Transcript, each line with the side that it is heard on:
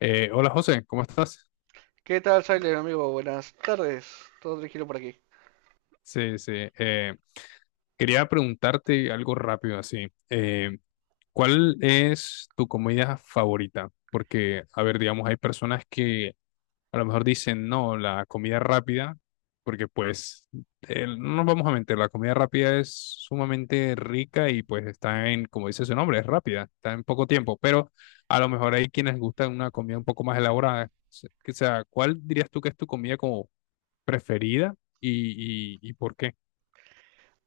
left: Hola José, ¿cómo estás?
right: ¿Qué tal, Silent, amigo? Buenas tardes. Todo tranquilo por aquí.
left: Sí, sí. eh, Quería preguntarte algo rápido así. ¿Cuál es tu comida favorita? Porque, a ver, digamos, hay personas que a lo mejor dicen, no, la comida rápida, porque pues, no nos vamos a mentir, la comida rápida es sumamente rica y pues está en, como dice su nombre, es rápida, está en poco tiempo, pero a lo mejor hay quienes gustan una comida un poco más elaborada. O sea, ¿cuál dirías tú que es tu comida como preferida y por qué?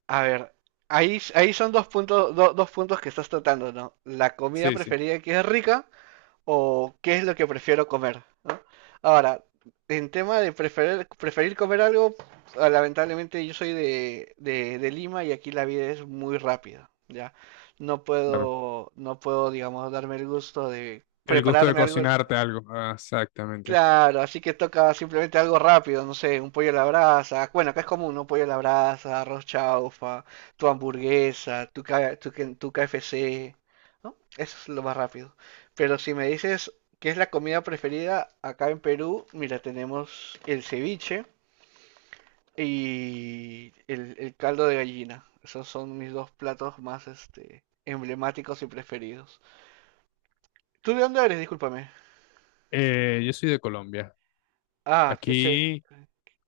right: A ver, ahí son dos puntos, dos puntos que estás tratando, ¿no? La comida
left: Sí, sí,
right: preferida que es rica o qué es lo que prefiero comer, ¿no? Ahora, en tema de preferir, preferir comer algo, lamentablemente yo soy de Lima y aquí la vida es muy rápida, ¿ya? No
left: claro.
right: puedo, no puedo, digamos, darme el gusto de
left: El gusto de
right: prepararme algo.
left: cocinarte algo. Ah, exactamente.
right: Claro, así que toca simplemente algo rápido, no sé, un pollo a la brasa. Bueno, acá es común, ¿no? Pollo a la brasa, arroz chaufa, tu hamburguesa, tu KFC, ¿no? Eso es lo más rápido. Pero si me dices qué es la comida preferida acá en Perú, mira, tenemos el ceviche y el caldo de gallina. Esos son mis dos platos más, emblemáticos y preferidos. ¿Tú de dónde eres? Discúlpame.
left: Yo soy de Colombia.
right: Ah, qué chévere.
left: Aquí,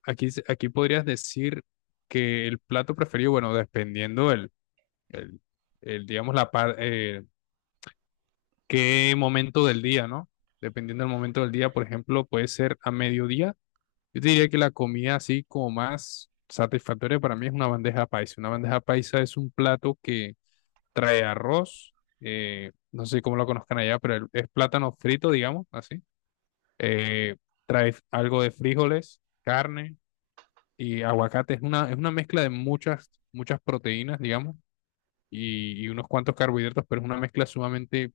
left: aquí podrías decir que el plato preferido, bueno, dependiendo el, digamos, qué momento del día, ¿no? Dependiendo del momento del día, por ejemplo, puede ser a mediodía. Yo te diría que la comida así como más satisfactoria para mí es una bandeja paisa. Una bandeja paisa es un plato que trae arroz, no sé cómo lo conozcan allá, pero es plátano frito, digamos, así. Eh, Trae algo de frijoles, carne y aguacate. Es una mezcla de muchas proteínas, digamos, y unos cuantos carbohidratos, pero es una mezcla sumamente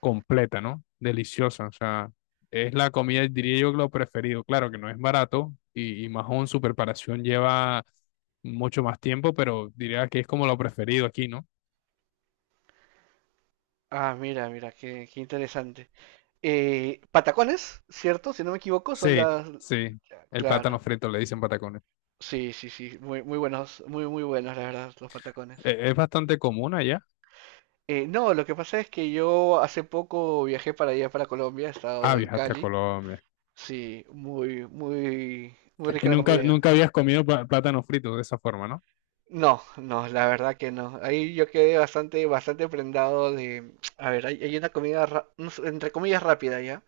left: completa, ¿no? Deliciosa, o sea, es la comida, diría yo, lo preferido. Claro que no es barato y más aún su preparación lleva mucho más tiempo, pero diría que es como lo preferido aquí, ¿no?
right: Ah, mira, qué interesante. Patacones, ¿cierto? Si no me equivoco, son
left: Sí,
right: las...
left: sí. El plátano
right: Claro.
left: frito le dicen patacones.
right: Sí, sí, sí. Muy buenos, muy buenos, la verdad, los patacones.
left: Es bastante común allá.
right: No, lo que pasa es que yo hace poco viajé para allá, para Colombia, he
left: Ah,
right: estado en
left: viajaste a
right: Cali.
left: Colombia.
right: Sí, muy
left: Y
right: rica la comida.
left: nunca habías comido plátano frito de esa forma, ¿no?
right: No, no, la verdad que no. Ahí yo quedé bastante prendado de... A ver, hay una comida, no sé, entre comillas, rápida ya,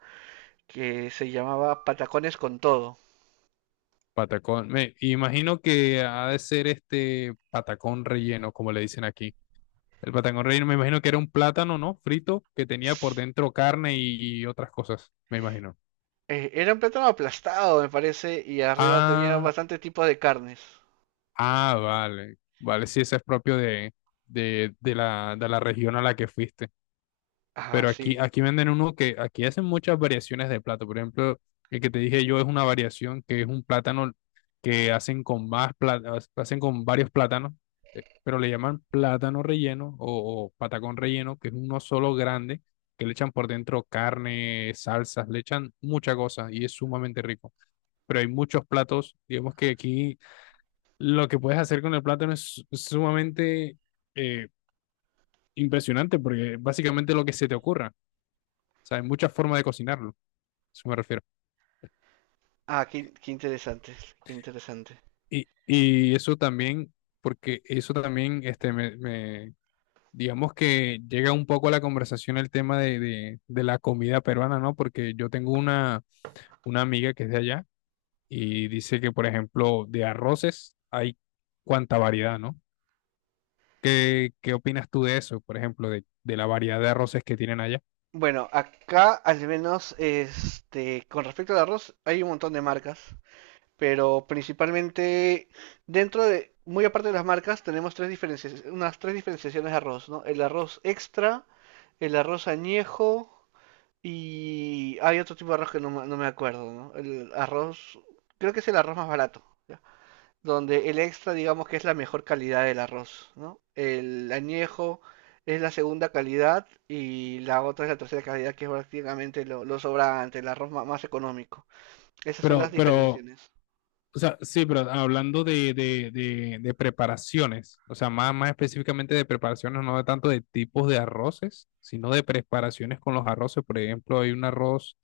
right: que se llamaba patacones con todo.
left: Patacón. Me imagino que ha de ser este patacón relleno, como le dicen aquí. El patacón relleno, me imagino que era un plátano, ¿no? Frito que tenía por dentro carne y otras cosas, me imagino.
right: Era un plátano aplastado, me parece, y arriba tenía
left: Ah,
right: bastante tipos de carnes.
left: vale. Vale, sí, ese es propio de la región a la que fuiste.
right: Ah,
left: Pero aquí,
right: sí.
left: aquí venden uno que aquí hacen muchas variaciones de plato. Por ejemplo, el que te dije yo es una variación que es un plátano que hacen con hacen con varios plátanos, pero le llaman plátano relleno o patacón relleno, que es uno solo grande, que le echan por dentro carne, salsas, le echan mucha cosa y es sumamente rico. Pero hay muchos platos, digamos que aquí lo que puedes hacer con el plátano es sumamente eh, impresionante porque básicamente lo que se te ocurra. O sea, hay muchas formas de cocinarlo, a eso me refiero.
right: Ah, qué interesante, qué interesante.
left: Y eso también, porque eso también, digamos que llega un poco a la conversación el tema de la comida peruana, ¿no? Porque yo tengo una amiga que es de allá y dice que, por ejemplo, de arroces hay cuánta variedad, ¿no? ¿Qué, qué opinas tú de eso, por ejemplo, de la variedad de arroces que tienen allá?
right: Bueno, acá al menos, con respecto al arroz, hay un montón de marcas, pero principalmente dentro de, muy aparte de las marcas, tenemos tres diferencias, unas tres diferenciaciones de arroz, ¿no? El arroz extra, el arroz añejo y hay otro tipo de arroz que no, me acuerdo, ¿no? El arroz, creo que es el arroz más barato, ¿ya? Donde el extra, digamos que es la mejor calidad del arroz, ¿no? El añejo es la segunda calidad y la otra es la tercera calidad, que es prácticamente lo sobrante, el arroz más económico. Esas son las
left: Pero, pero
right: diferenciaciones.
left: O sea, sí, pero hablando de preparaciones, o sea, más específicamente de preparaciones, no de tanto de tipos de arroces, sino de preparaciones con los arroces. Por ejemplo, hay un arroz,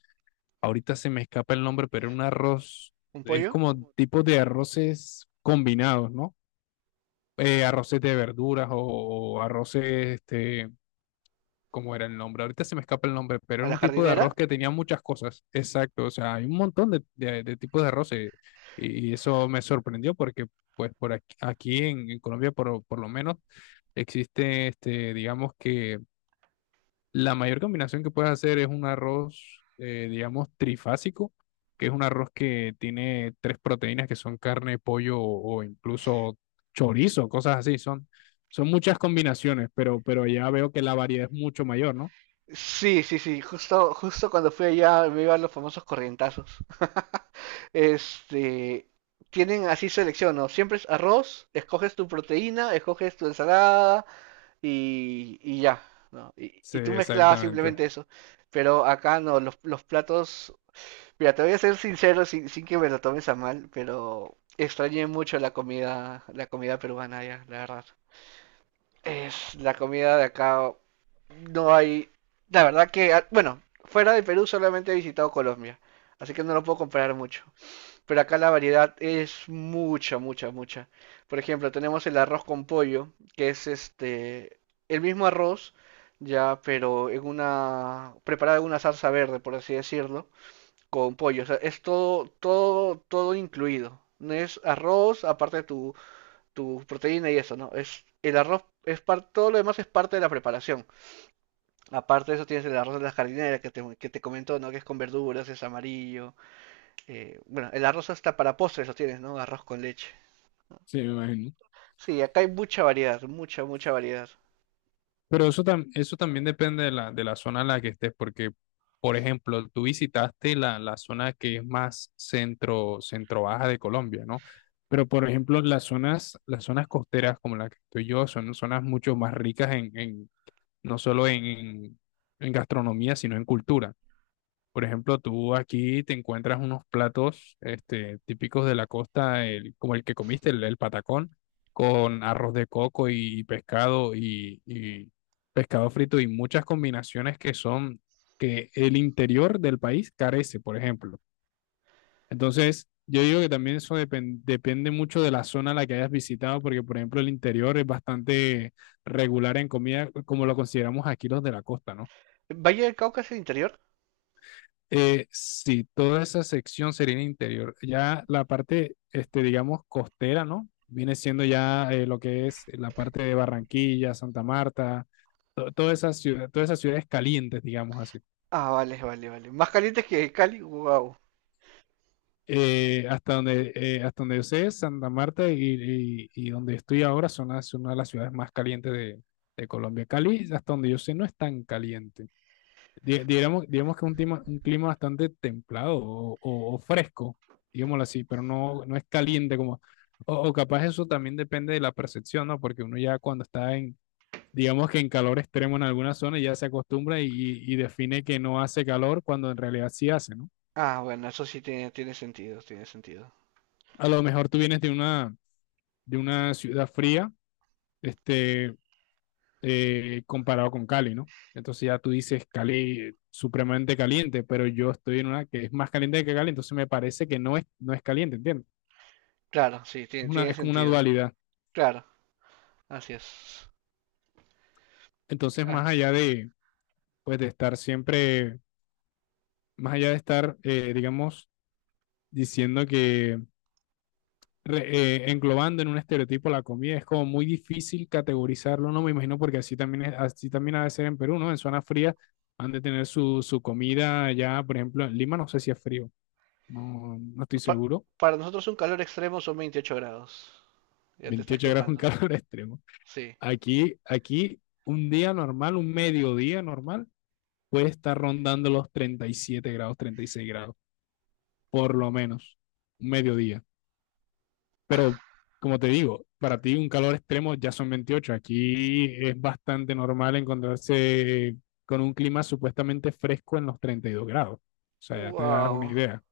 left: ahorita se me escapa el nombre, pero un arroz,
right: ¿Un
left: es
right: pollo?
left: como tipos de arroces combinados, ¿no? Arroces de verduras o arroces este, ¿cómo era el nombre? Ahorita se me escapa el nombre, pero
right: ¿A
left: era
right: la
left: un tipo de arroz
right: jardinera?
left: que tenía muchas cosas. Exacto, o sea, hay un montón de, de tipos de arroz y eso me sorprendió porque, pues, por aquí, aquí en Colombia, por lo menos, existe, este, digamos que la mayor combinación que puedes hacer es un arroz, digamos, trifásico, que es un arroz que tiene tres proteínas que son carne, pollo o incluso chorizo, cosas así. Son, son muchas combinaciones, pero ya veo que la variedad es mucho mayor, ¿no?
right: Sí, sí, sí, justo cuando fui allá me iban los famosos corrientazos. Este, tienen así selección, ¿no? Siempre es arroz, escoges tu proteína, escoges tu ensalada, y ya, ¿no?
left: Sí,
right: Y tú mezclabas
left: exactamente.
right: simplemente eso. Pero acá no, los platos. Mira, te voy a ser sincero sin que me lo tomes a mal, pero extrañé mucho la comida peruana ya, la verdad. Es la comida de acá. No hay. La verdad que, ah, bueno, fuera de Perú solamente he visitado Colombia, así que no lo puedo comparar mucho. Pero acá la variedad es mucha, mucha, mucha. Por ejemplo, tenemos el arroz con pollo, que es el mismo arroz, ya, pero en una preparado en una salsa verde, por así decirlo, con pollo. O sea, es todo, todo, todo incluido. No es arroz, aparte de tu proteína y eso, ¿no? Es el arroz es par- Todo lo demás es parte de la preparación. Aparte de eso tienes el arroz de la jardinera que que te comentó, ¿no? Que es con verduras, es amarillo, bueno, el arroz hasta para postres lo tienes, ¿no? Arroz con leche.
left: Sí, me imagino.
right: Sí, acá hay mucha variedad, mucha, mucha variedad.
left: Pero eso, eso también depende de la zona en la que estés, porque, por ejemplo, tú visitaste la, la zona que es más centro, centro baja de Colombia, ¿no? Pero, por ejemplo, las zonas costeras como la que estoy yo son zonas mucho más ricas no solo en gastronomía, sino en cultura. Por ejemplo, tú aquí te encuentras unos platos este, típicos de la costa, como el que comiste, el patacón, con arroz de coco y pescado frito y muchas combinaciones que son que el interior del país carece, por ejemplo. Entonces, yo digo que también eso depende mucho de la zona a la que hayas visitado, porque, por ejemplo, el interior es bastante regular en comida, como lo consideramos aquí los de la costa, ¿no?
right: ¿Valle del Cauca es el interior?
left: Sí, toda esa sección sería en interior. Ya la parte, este, digamos, costera, ¿no? Viene siendo ya lo que es la parte de Barranquilla, Santa Marta, todas esas ciudades calientes, digamos así.
right: Ah, vale, vale, vale. ¿Más caliente que Cali? Wow.
left: Hasta donde yo sé, Santa Marta y donde estoy ahora son una de las ciudades más calientes de Colombia. Cali, hasta donde yo sé, no es tan caliente. Digamos que es un clima bastante templado o fresco, digámoslo así, pero no, no es caliente como... O capaz eso también depende de la percepción, ¿no? Porque uno ya cuando está en, digamos que en calor extremo en alguna zona, ya se acostumbra y define que no hace calor cuando en realidad sí hace, ¿no?
right: Ah, bueno, eso sí tiene, tiene sentido, tiene sentido.
left: A lo mejor tú vienes de una ciudad fría, este, comparado con Cali, ¿no? Entonces ya tú dices Cali supremamente caliente, pero yo estoy en una que es más caliente que Cali, entonces me parece que no es, no es caliente, ¿entiendes?
right: Claro, sí, tiene,
left: Una,
right: tiene
left: es como una
right: sentido.
left: dualidad.
right: Claro, así es.
left: Entonces,
right: Ah,
left: pues, de estar siempre, más allá de estar, digamos, diciendo que, englobando en un estereotipo la comida, es como muy difícil categorizarlo, no me imagino, porque así también, así también ha de ser en Perú, ¿no? En zona fría han de tener su, su comida ya, por ejemplo, en Lima no sé si es frío, no, no estoy
right: pa-
left: seguro.
right: para nosotros un calor extremo son 28 grados. Ya te estás
left: 28 grados en
right: quemando.
left: calor extremo.
right: Sí.
left: Aquí, aquí, un día normal, un mediodía normal, puede estar rondando los 37 grados, 36 grados, por lo menos, un mediodía. Pero, como te digo, para ti un calor extremo ya son 28. Aquí es bastante normal encontrarse con un clima supuestamente fresco en los 32 grados. O sea, ya te das una
right: Wow.
left: idea.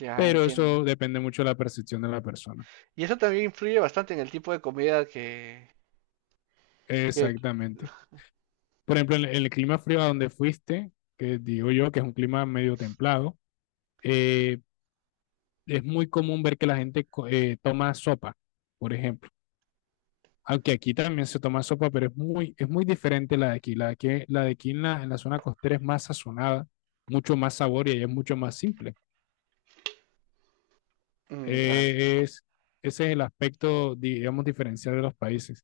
right: Ya
left: Pero
right: entiendo.
left: eso depende mucho de la percepción de la persona.
right: Y eso también influye bastante en el tipo de comida que.
left: Exactamente. Por ejemplo, en el clima frío a donde fuiste, que digo yo que es un clima medio templado, eh, es muy común ver que la gente toma sopa, por ejemplo. Aunque aquí también se toma sopa, pero es muy diferente la de aquí. La de aquí, la de aquí en la zona costera es más sazonada, mucho más sabor y ahí es mucho más simple.
right: Mm, dale.
left: Eh, es, Ese es el aspecto, digamos, diferencial de los países.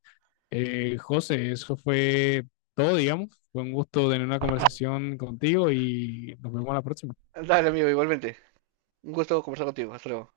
left: José, eso fue todo, digamos. Fue un gusto tener una conversación contigo y nos vemos a la próxima.
right: Dale, amigo, igualmente. Un gusto conversar contigo. Hasta luego.